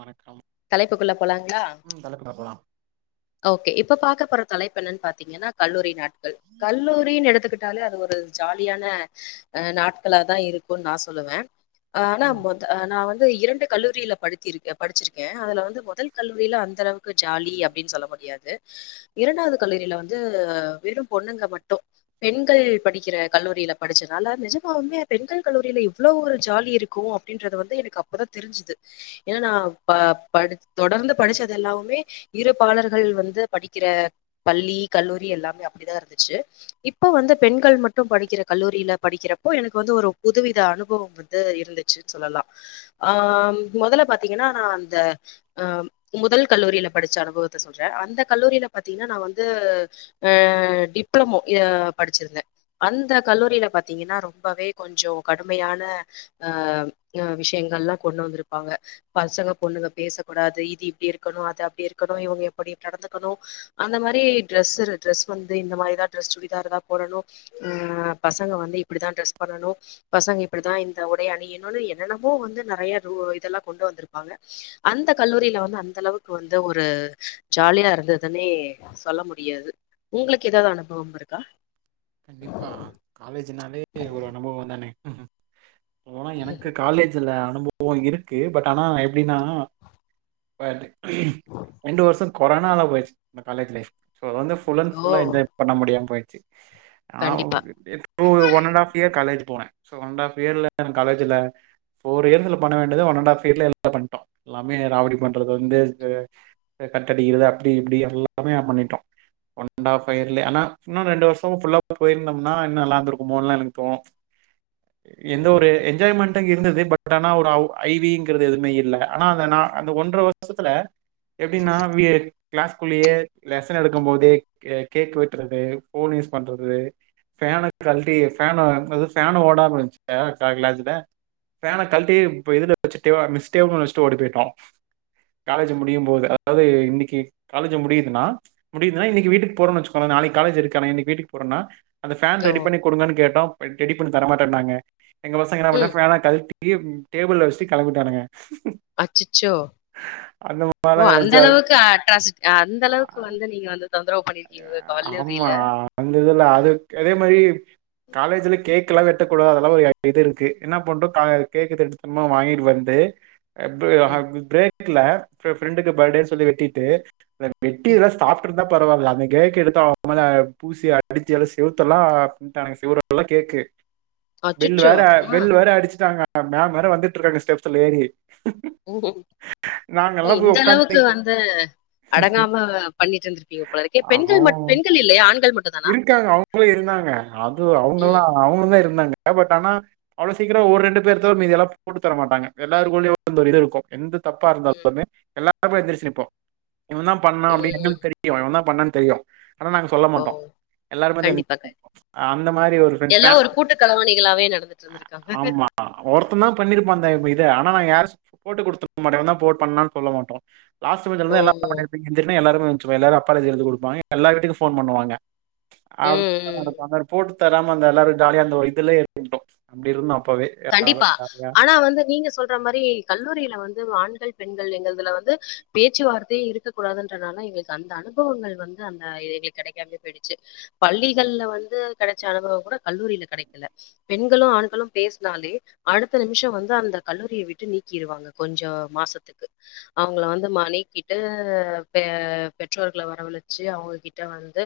வணக் தலைப்புக்குள்ள போலாங்களா போலாம் ஓகே இப்ப பாக்க போற தலைப்பென்னனு பாத்தீங்கனா கல்லூரி நாட் கல்லூரீனு எடுத்துக்கிட் டாலே அது ஒரு ஜாலியான அஹ் நாட்களா தா இருக்குனு நா சொல்லுவே ஆனா ம் மொத அ நா வந் இரண்டு கல்லூரில படித்திருக்க படிச்சிருக் கே அதுல வந்து முதல் கல்லூரில அந்தளவுக் கு ஜாலி அப்டினு சொல்ல முடியாது இரண்டாவது கல்லூரில வந்து வெரூ பொண்ணுங்க மட்டு பெண்கள் படிக்கிற கல்லூரில படிச்சனால நிஜமாவுமே பெண்கள் கல்லூரில இவ்ளோவு ஒரு ஜாலி இருக்கூ அப்டின்றது வந்து எனக் அப்பதா தெரிஞ்சுது ஏனா நா ப படிச் தொடர்ந்து படிச்சது எல்லாமே இருப்பாலர்கள் வந்து படிக்கிற பள்ளி கல்லூரி எல்லாமே அப்டிதா இருந்துச்சு இப்ப வந்து பெண்கள் மட்டு படிக்கிற கல்லூரில படிக்கிறப்போ எனக் வந்து ஒரு புதுவித அனுபவம் வந்து இருந்துச்சு சொல்லலாம் ஆஹ் முதல்ல பாத்தீங்கனா அஹ் அந்த அஹ் முதல் கல்லூரில படிச்ச அனுபவத்த சொல்றே அந்த கல்லூரில பாத்தீங்கனா நா வந்து அஹ் டிப்ளமோ ஏ படிச்சிருந்தே அந்த கல்லூரில பாத்தீங்கனா ரொம்பவே கொஞ்சோ கடுமையான அஹ் விஷயங்கள்லா கொண்டு வந்திருப்பாங்க பசங்க பொண்ணுங்க பேசக் கூடாது இது இப்டி இருக்கணு அது அப்டி இருக்கணு இவங் எப்டி நடந்துக்கணு அந்த மாறி டிரெஸு டிரெஸ் வந்து இந்த மாறிதா டிரெஸ் சுடிதார்தா போடணு பசங்க வந்து இப்டிதா டிரெஸ் பண்ணணு பசங்க இப்டிதா இந்த உடைய அணியனூனு என்னென்னமோ வந்து நெறய இதெல்லா கொண்டு வந்திருக் அந்த கல்லூரில வந்து அந்த அளவுக் வந்து ஒரு ஜாலியாருந்துதுன்னே சொல்ல முடியாது உங்ளுக்கு ஏதாவ்து அனுபவம் இருக்கா கண்டிப்பா காலேஜினாலே ஏ இவ்ளோ நம்மோ நா னு உஹ் ஹு போனா எனக்கு காலேஜில அனுபவோ இருக்கூ பட் ஆனா எப்டினா ஃபடு ரெண்டு வருஷோ கொரனால போய்ச் இந்த காலேஜ் லைஃப் சோ வந்து ஃபுல் அன் ஓ ஃபுல்லா என்ஜாய் பண்ண முடியாம போய் சி ஆ கண்டிப்பா ஒரு one and half year college போனே சோ ஒன் அண்ட் ஆஃப் இயர்ல காலேஜில ஃபோர் இயர்ஸ்ல பண்ண வேண்டியத ஒன் அண்ட் ஆஃப் இயர்ல பண்ட்டோ எல்லாமே ராவடி பண்றது வந்து கட்டடிக்கிறது அப்டி இப்டி எல்லாமே பண்ணிட்டோ ஒன் அண்ட் ஆஃப் இயர்லே ஆனா இன்னு ரெண்டு வர்ஷ் ஃபுல்லா போய்ர்ந்தோம்னா இன்னு நல்லாந்துர்க்குமோனு எனக் தோனூ எந்த ஒரு என்ஜாய்மெண்ட் இருந்தது பட் ஆனா ஒரு ஐவிங்கிறது எதுமே இல்ல ஆனா அந்த நா அந்த ஒன்ற வர்ஷத்துல எப்டினா வியக் க்ளாஸ்குள்ளயே லெசன் எடுக்கும் போதே கேக் வெட்றது ஃபோன் யூஸ் பண்றது ஃபேன கல்ட்டி ஃபேனு அது ஃபேனு ஓடாம இருஞ்ச்சு க்ளாஸ்ல ஃபேன கல்ட்டி ப்பு இதுல வெச்சுட்டு மிஸ் டேபுள் மேல வச்சுட்டு ஓடிப்போய் டோம் காலேஜ் முடியும் போது அதாவது இன்னிக்கு காலேஜ் முடியுதுன்னா இன்னிக்கு வீட்டுக்கு போறோம் வச்சுகுங்கே நாளைக்கு காலேஜ் இருக்கு ஆனா இன்னைக் வீட்டுக் போறோன்னா அந்த ஃபேன் ஓ ரெடி பண்ணி குடுங்கனு கேட்டோம் ரெடிப் ப்புன்னு தரமாட்டேனாங்க எங்க பசங்கனா அப்ட்தா ம் ஃபேன கல்ட்டி அப்டியே டேபிளில்ல வச்சுட்டு கெளம்பிட்டானுங்க அச்சச்சோ அந்த ஓ மாரிலா அந்த நெனச்சா அளவுக்கு அட்ராசிட் அந்த அளவுக்கு வந்து நீங்க வந்து தொந்தரவு பண்ணிருக்கீங்க உங்க கல்லூரியில ஆமா அந்த இதுல அதுக் அதே மாரி காலேஜ்ல கேக் கல்லா வெட்டக்கூடாது அதெல்லா ஒரு அப் இது இருக்கு என்ன பண்றோ கா கேக்கு திருட்டுத்தனமா வாங்கிட்டு வந்து [unintelligible] ம், இல்ல ஃபரெண்டுக்கு பர்டேன்னு சொல்லி வெட்டிட்டு வெட்டி ம். இதல்லா சாப்ட்டுறுந்தா பரவால்ல அப்ப அந்த கேக்க எடுத்த அவ மேல பூசி அடிச்சி எல்லா செவத்தலா அப்பிட்டானுங்க செவுறல்லா கேக்கு பெல் அச்சச்சோ வேற ஆ. பெல் வேற அடிச்சிட்டாங்க அ மேம் வேர வந்துட்டு இருக்காங்க ஸ்டெப்ஸ்ல ஏறி ஊஹும் நாங்க எல்லாம் போய் இந்த அளவுக்கு உட்காந்துக்கிட்டு வந்து அடங்காம பண்ணிட்டு இருந்திருப்பீங்க போலருக் பெண்கள் மட்டு அவன் பெண்கள் இல்லையா ஆண் இருக்காங்க அவுங்களும் இருந்தாங்க அது ம் அவுங்கல்லா அவுங்களு தான் இருந்தாங்க பட் ஆனா அவ்ளோ சீக்கிரம் ஒரு ரெண்டு பேர் தவிர மீதியெல்லாம் போட்டு தர மாட்டாங்க எல்லாருக்குள்ளயும் வந்து ஒரு இது இருக்கும் எந்தப் தப்பா ம் இருந்தாலுமே எல்லாம் அப்ப எந்திருச்சி நிப்போ இவன் தான் பண்ணா அப்டின்னு ம். எங்ளுக் தெரியும் இவன் தான் பண்ணா தெரியூ ஆனா நாங்க சொல்ல ஓ மாட்டோ எல்லாருமேத கண்டிப்பா கண்டிப்பா. அந்த மாரி ஒரு ஃபரெண் எல்லாம் ஃபேம் ஒரு கூட்டு கலவாணிகளாவே நடந்துட்டு இருந்திருக்காங்க ஆமா ஒருத்தன் தான் பண்ணிருப்பா அந்த இத ஆனா நாங்க யார் கரஸ் போட்டு கொடுருத்துக்க மாட்டோ இவன் தான் போ பண்ணானு சொல்ல மாட்டோம் லாஸ்ட் பென்சுலா ஓ தான் எல்லா பண்ணிருப்பீங்க எந்திரினா எல்லாரும் ரும் ஏஞ்சிப்போம் அப்பலஜி எழுதி கொடுப்பாங்க எல்லா வீட்டுக்கும் போன் பண்ணுவாங்க ம் ம் [unintelligible] தராம அந்த எல்லாரும் ஜாலிய அந்த வயதல அந்த இதலேயே இருந்தோம் அப்படி இருந்தோம் அப்பவே கண்டிப்பா ஜாலியா. ஆனா வந்து நீங்க சொல்ற மாதிரி கல்லூரியில வந் ஆண்கள் பெண்கள் எங்கள்துல்ல வந்து பேச்சுவார்த்தையே இருக்கக் கூடாதுன்றனால எங்களுக்கு அந்த அனுபவங்கள் வந்து அந்த எங்களுக்கு கிடைக்காமே போயிடுச்சு பள்ளிகள்ல வந்து கிடைச்ச அனுபவம் கூட கல்லூரியில கிடைக்கல பெண்களும் ஆண்களும் பேசவே னாலே அடுத்த நிமிஷோ வந்து அந்த கல்லூரிய விட்டு நீக்கிருவாங்க கொஞ்சோ மாசத்துக்கு அவுங்கள வந்து மா நீக்கிட்டு பெ பெற்றோர்க்ள வரவழச்சு அவுங்ககிட்ட வந்து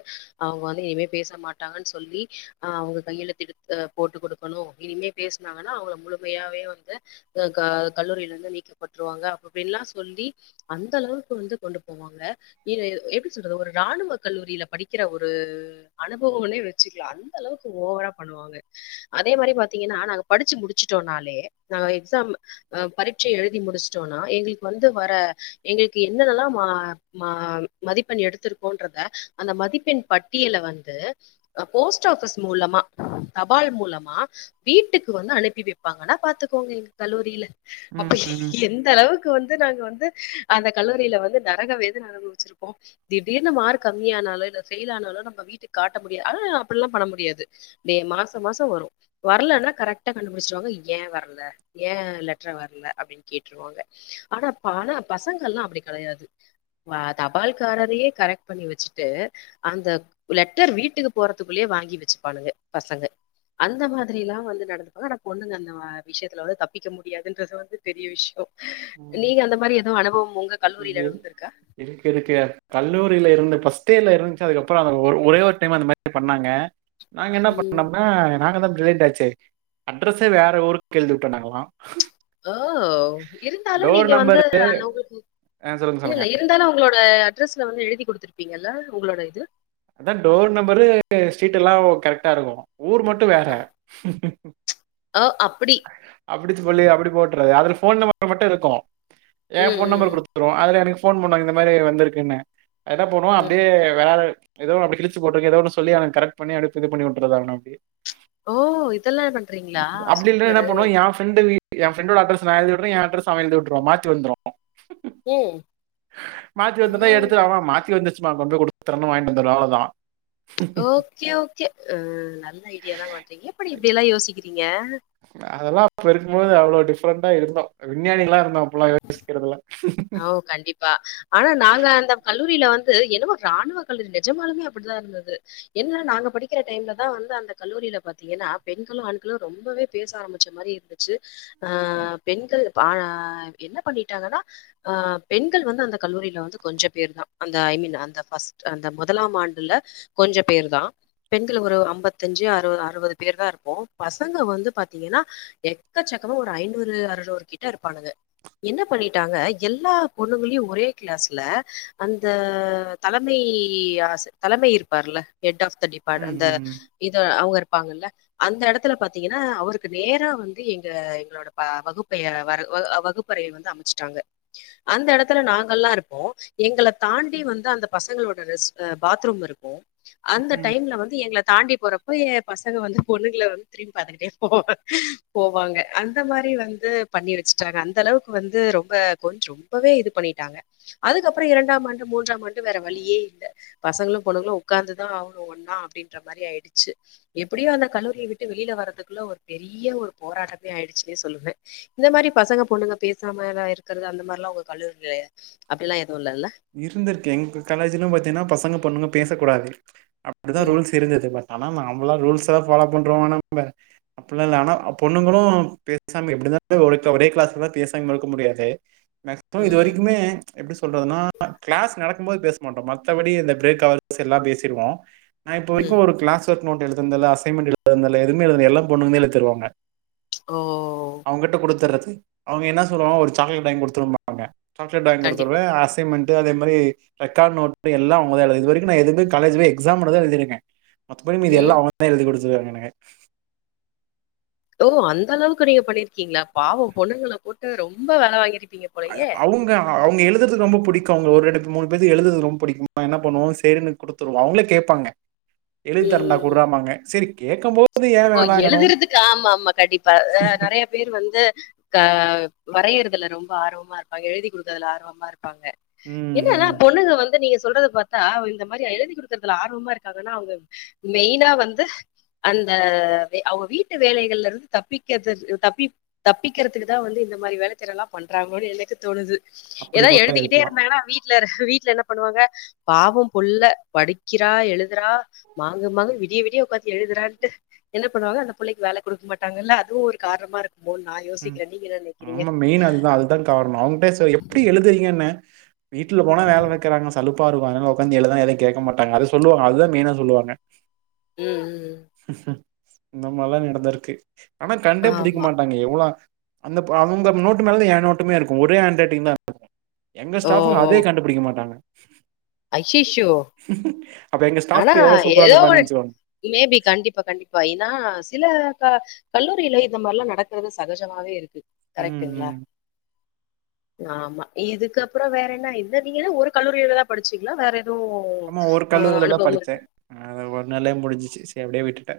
அவுங்க வந்து இனிமே பேச மாட்டாங்கன் சொல்லி அஹ் அவுங்க கையெழுதிடுத் அஹ் போட்டு குடுக்கணு இனிமே பேஸ்னாங்கனா அவுங்கள முழுமையாவே வந்து அஹ் கா கல்லூரில இருந்து நீக்கப்பட்ருவாங்க அப்புபில்லா சொல்லி அந்த அளவுக்கு வந்து கொண்டு போவாங்க நீ எப்டி சொல்றது ஒரு இராணுவ கல்லூரில படிக்கிற ஒரு அனுபுவுமுனே வச்சுக்லா அந்த அளவுக்கு ஓவரா பண்ணுவாங்க அதே மாரி பாத் தீங்கனா நாங்க படிச்சு முடிச்சிடோனாலே நாங்க எக்ஸாம் அஹ் பரீட்சே எழுதி முடிஸ்ட்டோனா எங்குளுக் வந்து வர எங்கேள்க் என்னென்னலா மா மாம் மதிப்பெண் எடுத்திருக்கோன்றத அந்த மதிப்பெண் பட்டியல வந்து அ போஸ்ட் ஆபிஸ் மூலமா தபால் மூலமா வீட்டுக்கு வந்து அனுப்பி வெப்பாங்கனா பாத்துக்கோங்க எங்க கல்லூரில அப்ப ம். எந்த அளவுக்கு வந்து நாங்க வந்து அந்த கல்லூரில வந்து நரக வேதன அனுபுவுச்சிருப்போ திடீர்னு மார்க் கம்மியானாலோ இல்ல ஃபெயில் ஆனாலோ நம்ம வீட்டுக் காட்ட முடியா ஆனா அப்புல்லா பண்ண முடியாது டே மாசோ மாசோ வரு வர்லனா கரெக்டா கண்டுபுடிஸ்ருவாங்க ஏன் வர்ல ஏன் லெட்ர வர்ல அப்டின் கேட்ருவாங்க ஆனா பானா பசங்கள்லா அப்புடி கடையாது ஆஹ் தபால்காரரியே கரெக்ட் பண்ணி வச்சுட்டு அந்த லெட்டர் வீட்டுக்கு போறதுக்குள்ளே வாங்கி வெச்சுப்பானுங்க பசங்க அந்த மா திரிலா வந்து நடந்துப்பாங்க ஆனா பொண்ணுங்க அந்த மா விஷ்யத்துலவுல தப்பிக்க முடியாதுன்றது வந்து பெரிய விஷ்யோ நீங்க அந்த மாரி எதூ அனுபுவு ஒங்க இகு இருக் இருக்கு கல்லூரில இருந்த பஸ் ஸ்டே இருந்ச்சு அதுக்கப்றோ அத ஒர் ஒரே ஒரு டைம் அது மாரி பண்ணாங்க நாங்க என்ன ம். பண்ணம்னா நாங்கதா தேர்டு ஆச்சே அட்ரஸே வேற ஊருக் எழ்திவுட்டோனாங்குளா ஆஹ் ஒ இருந்தாலு டோர் நீங்க வந்து நம்பர் அந்த உங்கள்க்கு ஆ சொல்லுங்க, இல்லில்ல சொல்லுங்க. இருந்தாலு உங்குளோட இப்ப அட்ரஸ்ல வந்து எழுதி குடுத்துருப்பீங்கல உங்குளோட இது அதான் டோர் நம்பரு ஸ்ரீட்டில்லா ஓ கரெக்ட்டா இருக்கு ஊர் மட்டு வேற ஓ! அப்படி. அப்டி சொல்லி அப்புடி போட்டுறது அதுலிஃப் ஃபோன் நம்பர் மட்டு இருக்கு ஏன் ம், ஃபோன் நம்பர் ம். குடுத்துருவோ அதுல எனகு ஃபோன் பண்ணாங் இந்த மாரி வந்திருக்குன்னு என்ன பண்ணுவோ ம் அப்டியே வேற எதோ அப்டி கிழிச்சுபோட்ருங்க எதோ ஒன்னு சொல்லி அவன் கரெக்ட் பண்ணி அடுத் இது பண்ணி உட்ருதுதாங்குனா அப்டியே ஓ இதெல்லா பண்றீங்ளா அப்படி இல்லைன்னா என்ன சூப்பரு பண்ணுவோம் என் ஃப்ரெண்டு என் ஃபிரண்டோட அட்ரஸு எழுதி விடுவே என் அட்டுரஸ்ஸு அவன எழுதி உட்டுருவா மாத்தி வந்துரு உம் மாத்தி வந்துர்ந்தா எடுத்து அவ மாத்தி வந்துர் ச்சு நா கொண்டு குடுத்துறனு வாய்ன்ட்டு வந்துர்வா அவ்ளதா ஓகே ஓகே ஆஹ் நல்ல ஐடியா தா பண்றீங் எப்படி இப்டியெல்லா யோசிக்கி நீங்க அதெல்லா அப்ப இருக்குபோது அவுளோ டிஃப்ரண்டா இருந்தோ விஞ்ஞானிகளா இருந்தோ இப்புலா யோசிக்கறதுல்ல அவ் கண்டிப்பா ஆனா நாங்க அந்த கல் லூரில வந்து என்னமோ இராணுவ கல்லூரி நெஜமாலுமே அப்புட்தா இருந்தது என்ன நாங்க படிக்கிற டைம்ல தான் வந்து அந்த கல்லூரில பாத்தீங்கனா பெண்களு ஆண்களு ரொம்பவே பேச ஆரம்பிச்ச மாரி இருந்துச்சு ஆ பெண்கள் பா ஆ என்ன பண்ணிட்டாங்கன்னா ஆ பெண்கள் வந்து அந்த கல்லூரில வந்து கொஞ்சம் பேர் தான் அந்த ஐ மீன் அந்த ஃபர்ஸ்ட் அந்த முதலாம் ஆண்டுல கொஞ்சம் பேர் தான் பெண்கள் ஒரு ஐம்பத்தஞ்சு அறு அறுபது பேர் தான் இருப்போம் பசங்க வந்து பாத்தீங்கன்னா எக்கச்சக்கமா ஒரு ஐநூறு அறுநூறு கிட்ட இருப்பானுங்க என்ன பண்ணிட்டாங்க எல்லா பொண்ணுங்களையும் ஒரே கிளாஸ்ல அந்த தலமை ஆசி தலமை இருப்பார்ல ஹெட் ஆஃப் டிபார்ட் ம் அந்த ம் இது அவுங்க இருப்பாங்கல்ல அந்த எடத்துல பாத்தீங்கன்னா அவருக்கு நேரா வந்து எங்க எங்களோட ப வகுப்ப வ வகுப்பறைய வந்து அமைச்சுட்டாங்க அந்த எடத்துல நாங்கல்லா இருப்போம் எங்கள தாண்டி வந்து அந்த பசங்களோட ரெஸ்ட் பாத்ரூம் இருக்கும் அந்த ம் டைம்ல வந்து எங்கள தாண்டி போற போய் பசங்க வந்து பொண்ணுங்கள வந்து திரும்பி பாத்துகிட்டே போவ போவாங்க அந்த மாரி வந்து பண்ணி வச்சுட்டாங்க அந்த அளவுக்கு வந்து ரொம்ப போய்ட் ரொம்பவே இது பண்ணிட்டாங்க அதுக்கப்புறம் இரண்டாம் ஆண்டு மூன்றாம் ஆண்டு வேற வழியே இல்ல பசங்களும் பொண்ணுங்களும் உட்காந்துதான் ஆகனு ஒன்னா அப்டின்ற மாரி ஆயிடுச்சு எப்படியோ அந்த கல்லூரியை விட்டு வெளில வரதுக்குள்ள ஒரு பெரிய ஒரு போராட்டமே ஆயிடுச்சுன்னே சொல்லுவேன் இந்த மாரி பசங்க பொண்ணுங்க பேசாமலா இருக்கு இருக்கறது அந்த மாரிலா உங்க கல்லூரில அப்டி எல்லாம் இருந்துருக்கு எங்க காலேஜ்லயும் பாத்தீங்கன்னா பசங்க பொண்ணுங்க பேசக் கூடாது அப்டிதான் ம், ரூல்ஸ் இருந்தது ஆனா நம்மளாம் ரூல்ஸ் எல்லா ஃபாலோ பண்றோமா நம்ப அப்ட்ல்லா இல்ல ஆனா பொண்ணுங்களு பேசாம எப்டி தா ஒரே கிளாஸ்லல்லாம் பேசாம இருக்க முடியாது மேக்சிமம் இது ம், வரைக்குமே எப்டி சொல்றதுனா கிளாஸ் நடக்கும் போது பேச மாட்டோம் மத்தபடி இந்த பிரேக் அவர்ஸ் எல்லாம் பேசிறுவோ நா இப்போ ம். வரைக்கும் ஒரு கிளாஸ் [unintelligible] நோட் எழுதுனதுல அசைன்மென்ட் எழுதுனதுல எங்குமே எழுதுனதுல எல்லா பொண்ணுங்க தா எழுதிதருவாங்க ஓ! அவுங்ட்ட கொடுத்தறது அவுங்க என்ன சொல்லுவாங்க ஒரு சாக்லேட் வாங்கி குடுத்துரும்பாங்க சாக்லட் வாங்கி கொடுத்துறுவ கண்டிப்பா. அசை மென்ட் அதே மாரி ரெக்கார்ட் நோட்டு எல்லா அவுங்கதா எழுது இதுவரைக்கும் காலேஜ் போய் எக்ஸாம் மட்டும் தா எழுதிருக்கேன் மத்தபடி மீதி ம். எல்லா அவுங்கதா எழுதி கொடு [unintelligible] ஓ அந்த அளவுக்கு நீங்க பண்ணிர் ருக்கீங்ளா பாவம் பொண்ணுங்கள போட்டு ரொம்ப வேலவாங்கிருக் அ அவுங்க அவுங்க எழுதுறதுக்கு ரொம்ப பிடிக்கும் அவுங்க ஒரு இடத்துக் மூணு பேத்துக்கு எழுதறது ரொம்ப பிடிக்கு என்ன பண்ணுவோம் சரின்னு குடுத்துருவோம் அவங்களே கேப்பாங்க எழுதிதரண்டா ம் குட்றாமாங்க சரி கேக்கம் போ ஓ எழுதுறதுக்கு ஆமா ஆமா கண்டிப்பா அ நறைய பேர் வந்து அ வரையறதுல ரொம்ப ஆர்வமா இருப்பாங்க எழுதி கொடுக்குறதுல ஆர்வமா இருப் பாங்க ம் என்னன்னா ம் பொண்ணுங்க வந்து நீங்க சொல்ற பார்த்தா இந்த மாரி எழுதி கொடுக்கறதுல ஆர்வமா இருக்காங்கான அவங்க மெயினா வந்து அந்த அ அவங்க வீட்டு வேலைகளலருந்து தப்பிக்கிறது தப்பி தப்பிக்கிறதுக்கு தான் வந்து இந்த மாரி வேலைத்திறன்னலா பண்ணுறாங்கன்னு எனக்கு தோணுது அப்படி ஏதாவது கூட எழுதிக்கிட்டே இருக்கலா இருந்தாங்கன்னா வீட் வீட்ல வீட்டுல என்ன பண்ணுவாங்க பாவம் புள்ள படிக்கிறா எழுதுறா மாங்கு மாங்கு விடிய விடிய உக்காந்து எழுதுறான்ட்டு என்ன பண்ணுவாங்க அந்த பிள்ளைக்கு வேலை கொடுக்க மாட்டாங்கல்ல அதுவும் ஒரு காரணமா இருக் ம் ஆமா மெயின் அதுதான் அதுதான் காரணம் அவங்கிட்டே [unintelligible] எப்படி எழுதுறீங்கன்னே வீட்டுல போனா வேலை வைக்கிறாங்க சலுப் பா இருக்கு அதனால உக்காந்து எழுத எதையு கேக்க மாட்டாங்க அத சொல்லுவாங்க அதுதா மெயினா சொல்லுவாங்க ம் ம் இந்தமாரில்லா நடந்து இருக்கு ஆனா கண்டே புடிக்க ஆமா மாட்டாங்க எவ் போலா அந்த அவங்க நோட்டு மேல என் நோட்டுமே இருக்கும் ஒரே ஹேண்ட் ரைட்டிங்தா [unintelligible] எங்க ஸ்டாபுங்க அதே கண்டுபிடிக்க மாட்டாங்க [inaudible] ஐயையோ அப்ப எங்க ஆனா ஸ்டாஃப் எவ்ளோ சூப்பரா ஏதோ இருந்திருப்பாங்கன்னு நெனச்சுக்கோங்க மேபி கண்டிப்பா கண்டிப்பா ஏன்னா சில க கல்லூரியில இந்த மாதிரிலா நடக்கறது சகஜமாவே இருக்கு ம் கரெக்ட்டுங்களா ம் ஆமா இதுக்கப்புறம் வேற என்ன இத நீங்க ஒரு கல்லூரிலதா படிச்சீங்களா வேற எதுவும் ஆமா ஒரு அ கல்லூரில தான் அனுபவம் இருக்கா? படிச் ச்சே அத ஒரு நாளைய முடிச் [unintelligible] சரி எப்படியே விட்டுட்டே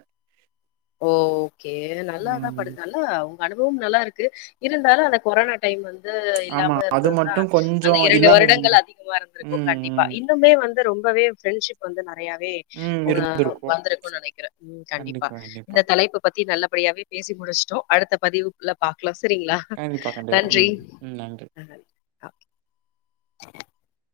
ஓ ஓகே நல்லாதா படு நல்லா அனுபவம் நல்லா இருக்கு இருந்தாலு அந்த கொரோனா டைம் வந்து ம் இல்லாம ஆமா அது இருந்தது தான் மட்டும் அந்த கொஞ்சம் இரண்டு இல்லாம வருடங்கள் இருந்திருந்தா அதிகமா இருந்திருக்கும் ம் கண்டிப்பா ம் இன்னுமே வந்து ரொம்பவே ஃப்ரெண்ட்ஷிப் வந்து நறையாவே ம் உன இருந்திருக்கும் வந்திருக்கும் நெனைக்கிறேன் ம் கண்டிப்பா இந்த தலைப்ப பத்தி நல்லா அப்டியாவே பேசி முடிச்டோ அடுத்த பதிவுக்ல பாக்கலாம் ச சரிங்ளா கண்டிப்பா கண்டிப்பா நன்றி ம் ம் நன்றி ஆ [inaudible]